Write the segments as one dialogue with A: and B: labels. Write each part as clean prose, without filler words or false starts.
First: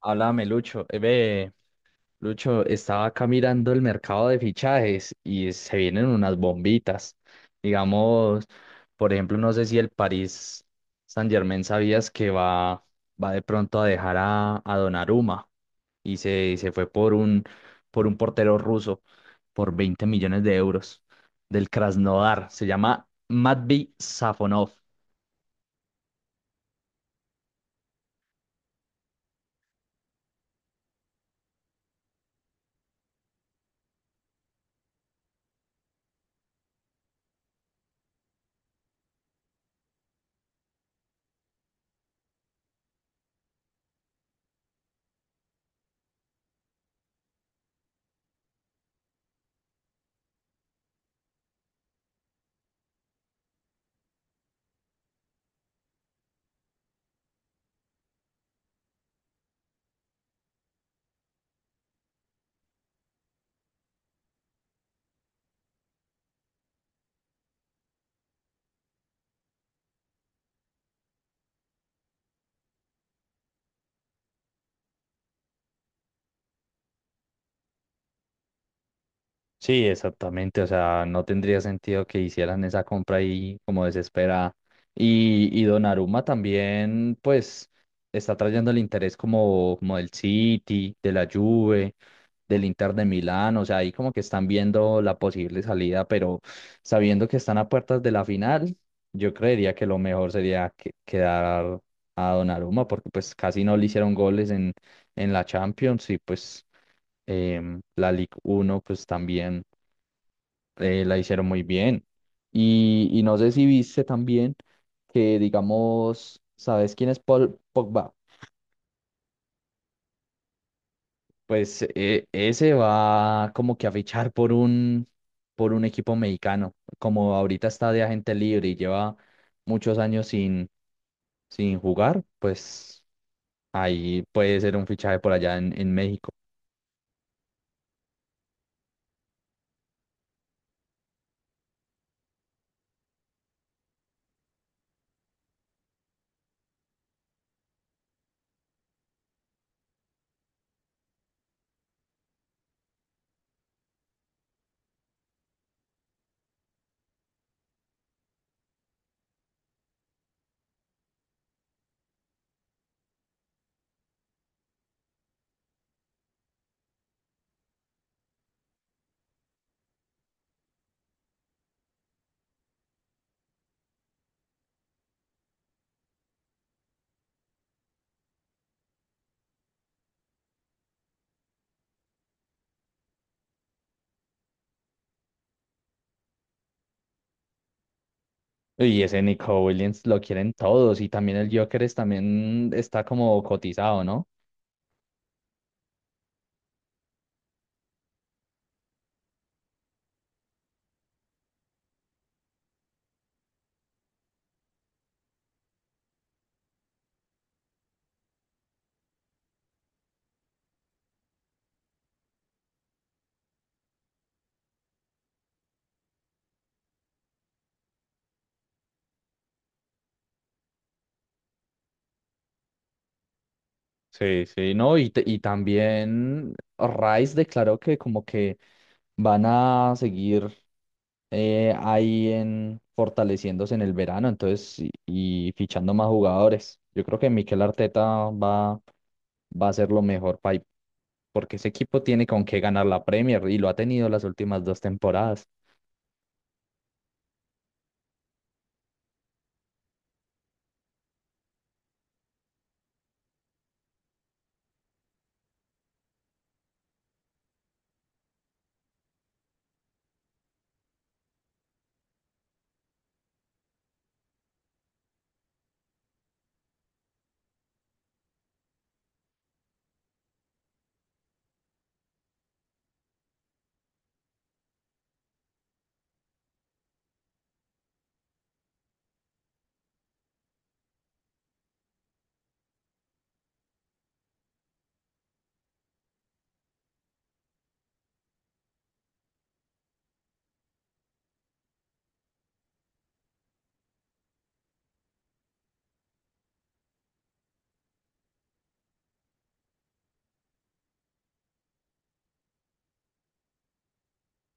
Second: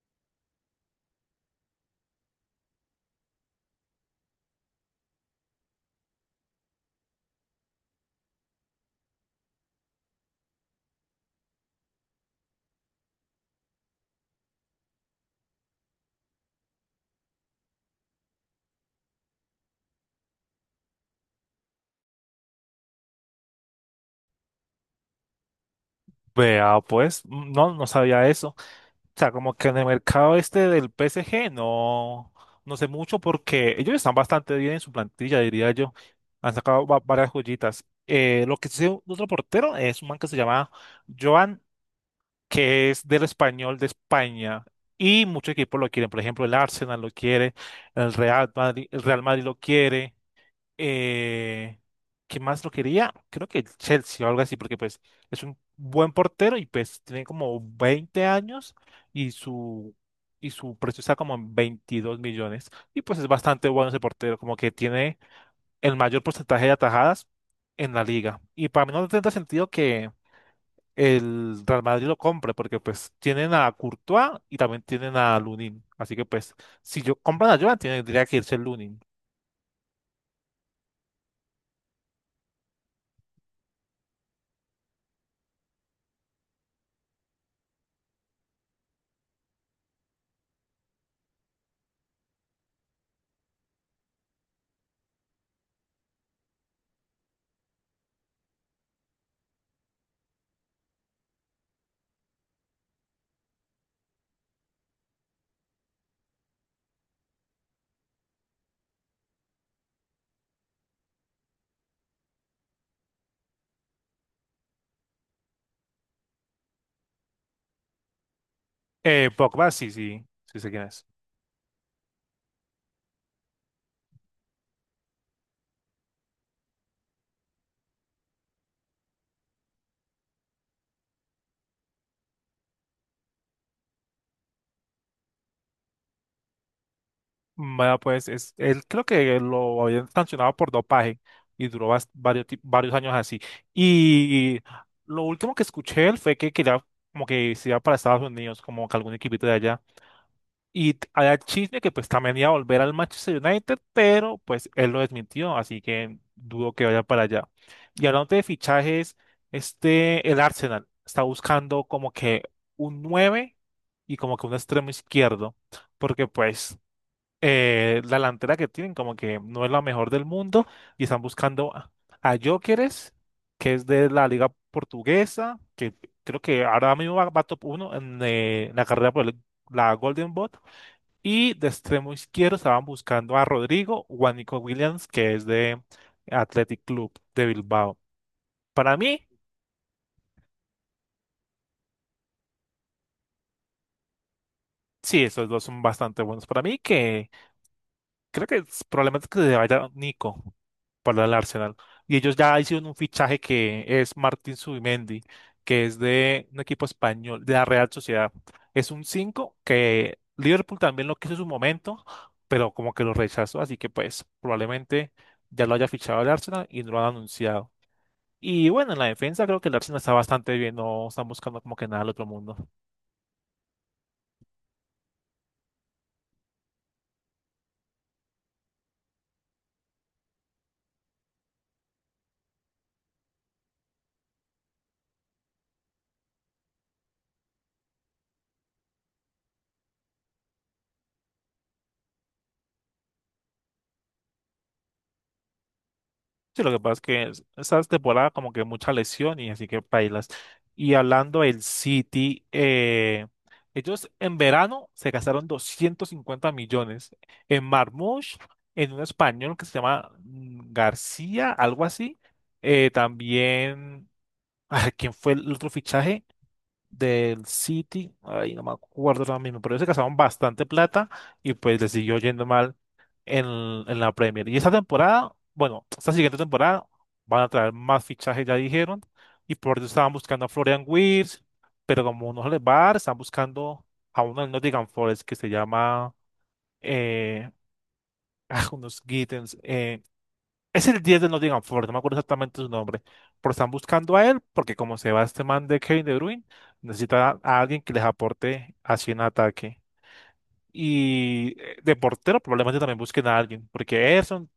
A: Háblame, Lucho. Lucho, estaba acá mirando el mercado de fichajes y se vienen unas bombitas. Digamos, por ejemplo, no sé si el París Saint-Germain sabías que va de pronto a dejar a Donnarumma y se fue por por un portero ruso por 20 millones de euros del Krasnodar. Se llama Matvey Safonov.
B: Vea, pues, no, sabía eso. O sea, como que en el mercado este del PSG no sé mucho porque ellos están bastante bien en su plantilla, diría yo. Han sacado varias joyitas. Lo que sí, otro portero es un man que se llama Joan, que es del Español de España. Y muchos equipos lo quieren. Por ejemplo, el Arsenal lo quiere, el Real Madrid lo quiere. Eh, ¿Qué más lo quería? Creo que el Chelsea o algo así, porque pues es un buen portero y pues tiene como 20 años y su, y su precio está como en 22 millones. Y pues es bastante bueno ese portero, como que tiene el mayor porcentaje de atajadas en la liga. Y para mí no tendrá sentido que el Real Madrid lo compre, porque pues tienen a Courtois y también tienen a Lunin. Así que pues si yo compran a Joan, tendría que irse el Lunin.
A: Sí, exactamente. O sea, no tendría sentido que hicieran esa compra ahí como desesperada. Y Donnarumma también, pues, está trayendo el interés como, como del City, de la Juve, del Inter de Milán. O sea, ahí como que están viendo la posible salida, pero sabiendo que están a puertas de la final, yo creería que lo mejor sería quedar a Donnarumma, porque pues casi no le hicieron goles en la Champions y pues la Ligue uno pues también la hicieron muy bien. Y no sé si viste también que, digamos, ¿sabes quién es Paul Pogba?
B: Pogba, sí, sí, sí sé quién es.
A: Pues ese va como que a fichar por por un equipo mexicano. Como ahorita está de agente libre y lleva muchos años sin jugar, pues ahí puede ser un fichaje por allá en México.
B: Vaya, pues es, él creo que lo habían sancionado por dopaje y duró varios años así. Y lo último que escuché de él fue que quería como que se iba para Estados Unidos, como que algún equipito de allá. Y había chisme que pues también iba a volver al Manchester United, pero pues él lo desmintió, así que dudo que vaya para allá. Y hablando de fichajes, este, el Arsenal está buscando como que un 9 y como que un extremo izquierdo, porque pues la delantera que tienen como que no es la mejor del mundo y están a Gyökeres, que es de la liga portuguesa, que creo que ahora mismo va top uno en, la carrera por la Golden Boot. Y de extremo izquierdo estaban buscando a Rodrigo o a Nico Williams, que es de Athletic Club de Bilbao. Para
A: Y ese
B: mí,
A: Nico Williams lo quieren todos y también el Joker también está como cotizado, ¿no?
B: sí, esos dos son bastante buenos. Para mí que creo que probablemente que se vaya Nico para el Arsenal. Y ellos ya hicieron un fichaje que es Martín Zubimendi, que es de un equipo español, de la Real Sociedad. Es un 5 que Liverpool también lo quiso en su momento, pero como que lo rechazó. Así que pues probablemente ya lo haya fichado el Arsenal y no lo han anunciado. Y bueno, en la defensa creo que el Arsenal está bastante bien, no están buscando como que nada al otro mundo.
A: Sí, sí, no, y también Rice declaró que como que van a seguir ahí en fortaleciéndose en el verano, entonces, y fichando más jugadores. Yo creo que Mikel Arteta va, va a hacer lo mejor porque ese equipo tiene con qué ganar la Premier y lo ha tenido las últimas dos temporadas.
B: Sí, lo que pasa es que esta temporada como que mucha lesión y así que bailas. Y hablando del City, ellos en verano se gastaron 250 millones en Marmoush, en un español que se llama García, algo así. También, ay, ¿quién fue el otro fichaje del City? Ay, no me acuerdo ahora mismo, pero ellos se gastaron bastante plata y pues les siguió yendo mal en la Premier. Y esta temporada, bueno, esta siguiente temporada van a traer más fichajes, ya dijeron, y por eso estaban buscando a Florian Wirtz, pero como no se les va a dar, están buscando a uno del Nottingham Forest que se llama, eh, ah, unos Gittens, es el 10 del Nottingham Forest, no me acuerdo exactamente su nombre, pero están buscando a él porque como se va este man de Kevin De Bruyne, necesita a alguien que les aporte así en ataque. Y de portero probablemente también busquen a alguien, porque Ederson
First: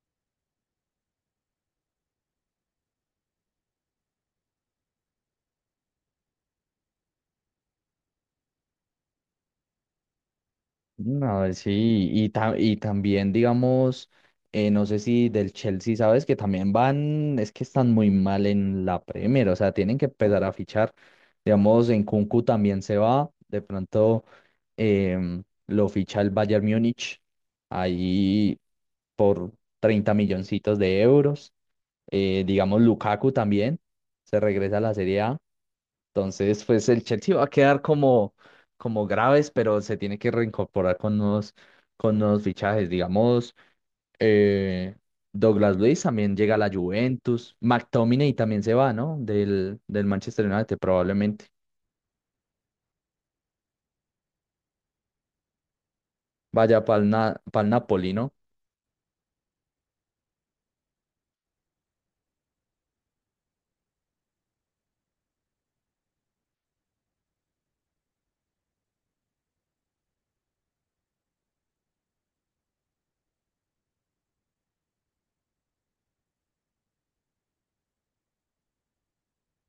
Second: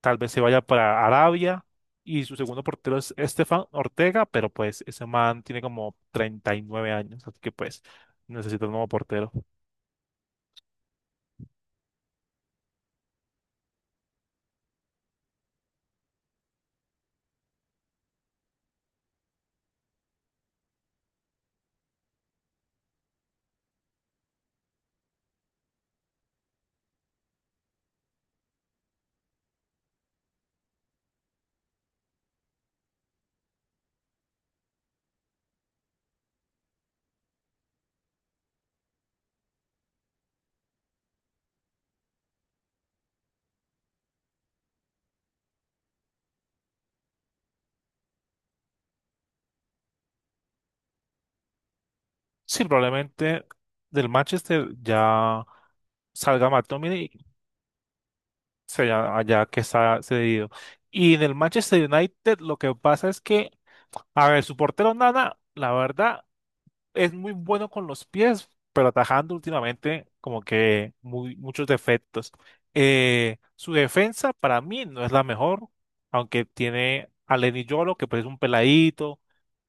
B: tal vez se vaya para Arabia. Y su segundo portero es Estefan Ortega, pero pues ese man tiene como 39 años, así que pues necesita un nuevo portero.
A: No, sí, y también, digamos, no sé si del Chelsea, sabes que también van, es que están muy mal en la Premier, o sea, tienen que empezar a fichar, digamos, en Kunku también se va, de pronto lo ficha el Bayern Múnich, ahí por 30 milloncitos de euros, digamos, Lukaku también, se regresa a la Serie A, entonces, pues el Chelsea va a quedar como, como graves, pero se tiene que reincorporar con nuevos fichajes. Digamos, eh, Douglas Luiz también llega a la Juventus. McTominay también se va, ¿no? Del Manchester United probablemente.
B: Sí, probablemente del Manchester ya salga
A: Vaya para
B: McTominay,
A: el Napoli, ¿no?
B: sea allá que está cedido. Y en el Manchester United lo que pasa es que, a ver, su portero Nana, la verdad, es muy bueno con los pies, pero atajando últimamente como que muchos defectos. Su defensa para mí no es la mejor, aunque tiene a Lenny Yolo, que pues es un peladito,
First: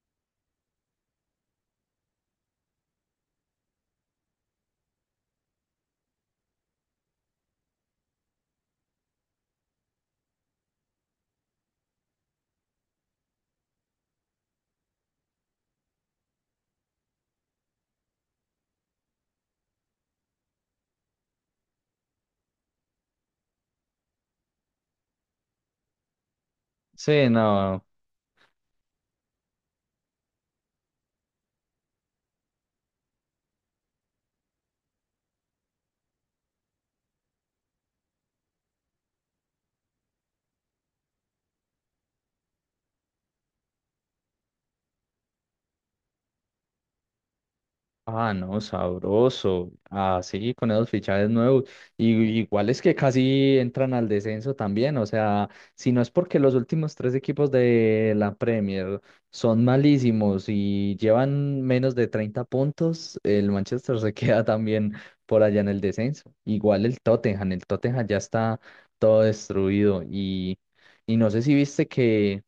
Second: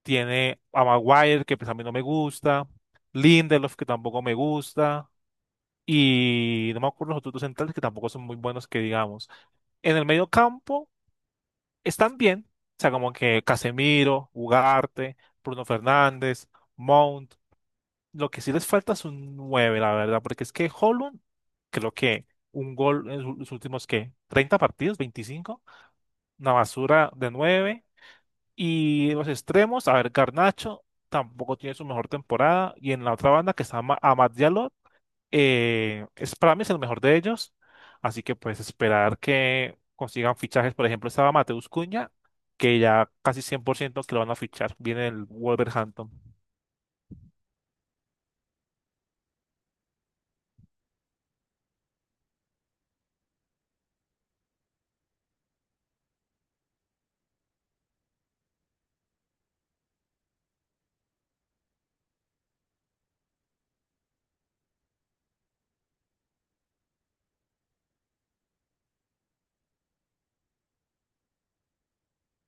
B: tiene a Maguire, que pues a mí no me gusta, Lindelof, que tampoco me gusta, y no me acuerdo los otros dos centrales, que tampoco son muy buenos, que digamos. En el medio campo están bien, o sea, como que Casemiro, Ugarte, Bruno Fernández, Mount. Lo que sí les falta es un 9 la verdad, porque es que Holland, creo que un gol en los últimos, ¿qué? ¿30 partidos? 25. Una basura
A: Sí,
B: de nueve.
A: no.
B: Y los extremos, a ver, Garnacho tampoco tiene su mejor temporada. Y en la otra banda que está Amad Diallo, es para mí es el mejor de ellos. Así que pues esperar que consigan fichajes. Por ejemplo, estaba Mateus Cunha, que ya casi 100% que lo van a fichar. Viene el Wolverhampton.
A: Ah, no, sabroso. Ah, sí, con esos fichajes nuevos. Y iguales que casi entran al descenso también. O sea, si no es porque los últimos tres equipos de la Premier son malísimos y llevan menos de 30 puntos, el Manchester se queda también por allá en el descenso. Igual el Tottenham ya está todo destruido. Y no sé si viste que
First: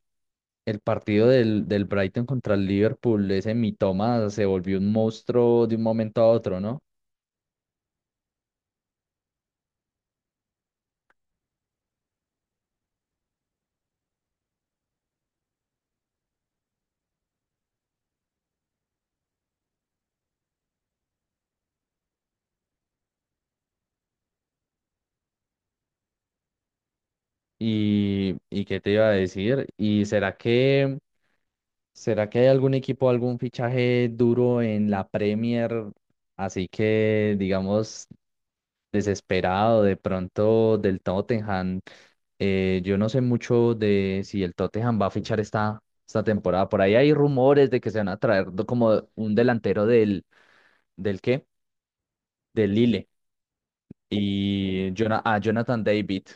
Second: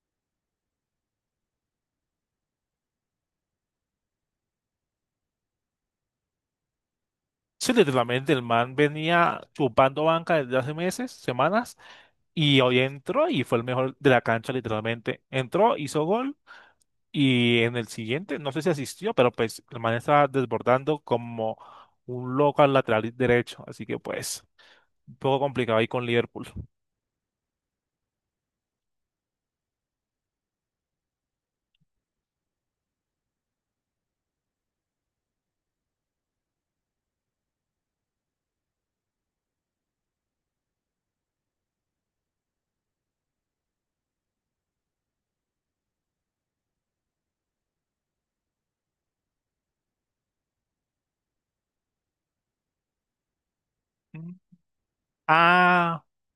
A: el partido del Brighton contra el Liverpool, ese Mitoma se volvió un monstruo de un momento a otro, ¿no?
B: Sí, literalmente el man venía chupando banca desde hace meses, semanas, y hoy entró y fue el mejor de la cancha, literalmente. Entró, hizo gol y en el siguiente, no sé si asistió, pero pues el man estaba desbordando como un loco al lateral derecho, así que pues un poco complicado ahí con Liverpool.
A: ¿Y qué te iba a decir? ¿Y será que hay algún equipo, algún fichaje duro en la Premier, así que, digamos, desesperado de pronto del Tottenham? Yo no sé mucho de si el Tottenham va a fichar esta, esta temporada. Por ahí hay rumores de que se van a traer como un delantero del, ¿del qué? Del Lille
B: Mm.
A: y a Jonathan
B: Ah.
A: David,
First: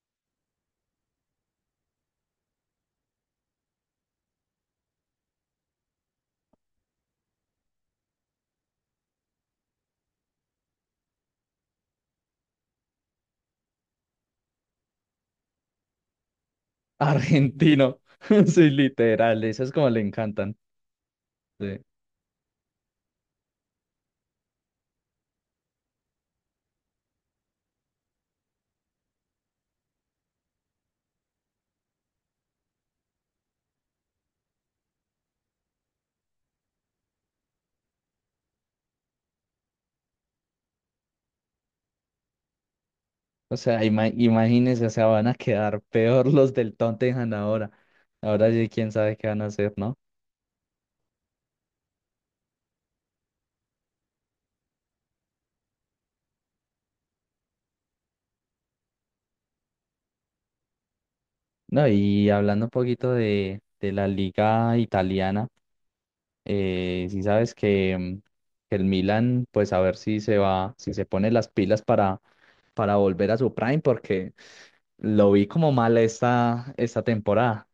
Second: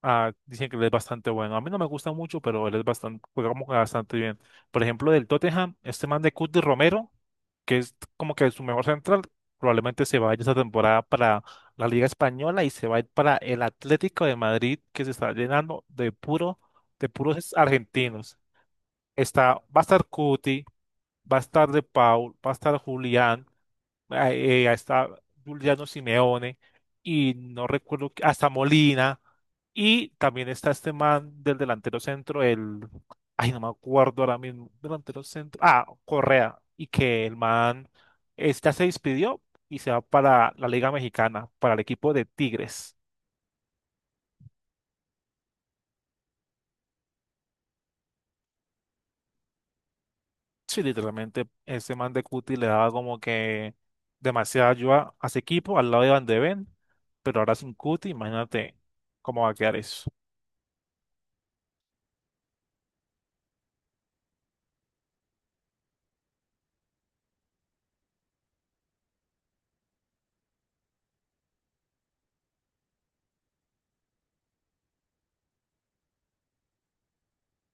B: Ah, dicen que él es bastante bueno. A mí no me gusta mucho, pero él es bastante, juega bastante bien. Por ejemplo, del Tottenham, este man de Cuti Romero, que es como que su mejor central, probablemente se vaya esta temporada para la Liga Española y se va a ir para el Atlético de Madrid, que se está llenando de puro, de puros
A: argentino.
B: argentinos.
A: Sí, literal,
B: Está,
A: esas
B: va a
A: como le
B: estar
A: encantan.
B: Cuti, va a estar
A: Sí.
B: De Paul, va a estar Julián hasta Juliano Simeone y no recuerdo, hasta Molina y también está este man del delantero centro, el, ay, no me acuerdo ahora mismo, delantero centro, ah, Correa, y que el man está se despidió y se va para la Liga Mexicana, para el equipo de Tigres.
A: O sea, imagínense, o sea, van a quedar peor los del Tottenham ahora. Ahora sí, quién sabe qué van a hacer, ¿no?
B: Sí, literalmente ese man de Cuti le daba como que demasiada ayuda a ese equipo al lado de Van de Ven, pero ahora sin Cuti, imagínate cómo va a quedar eso.
A: No, y hablando un poquito de la liga italiana, sí sabes que, que el Milan, pues a ver si se va, si se pone las pilas para volver a su prime, porque lo vi como mal esta, esta temporada.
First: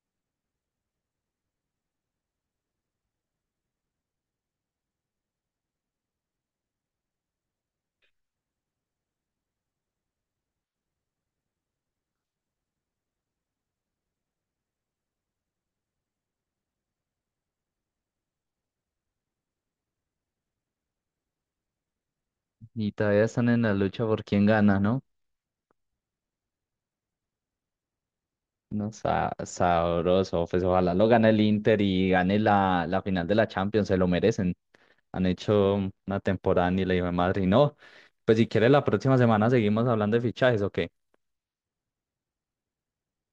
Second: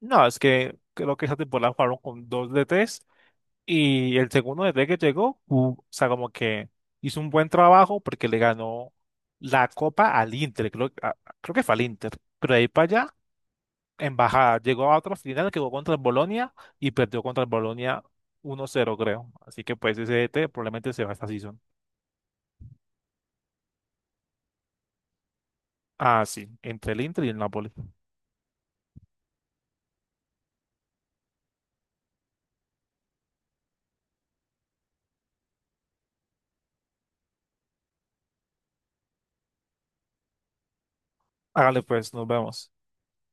B: No, es que creo que esa temporada jugaron con dos DTs y el segundo DT que llegó, o sea, como que hizo un buen trabajo porque le ganó la copa al Inter, creo, creo que fue al Inter, pero de ahí para allá, en bajada, llegó a otra final que jugó contra el Bolonia y perdió contra el Bolonia 1-0, creo. Así que pues ese DT probablemente se va esta season.
A: Y todavía están en la lucha por quién gana, ¿no?
B: Ah, sí, entre el Inter y el Napoli.
A: No, sabroso. Pues ojalá lo gane el Inter y gane la, la final de la Champions, se lo merecen. Han hecho una temporada ni la hijo de madre. Y no, pues si quiere la próxima semana seguimos hablando de fichajes, ¿ok?
B: Hágale pues, nos vemos.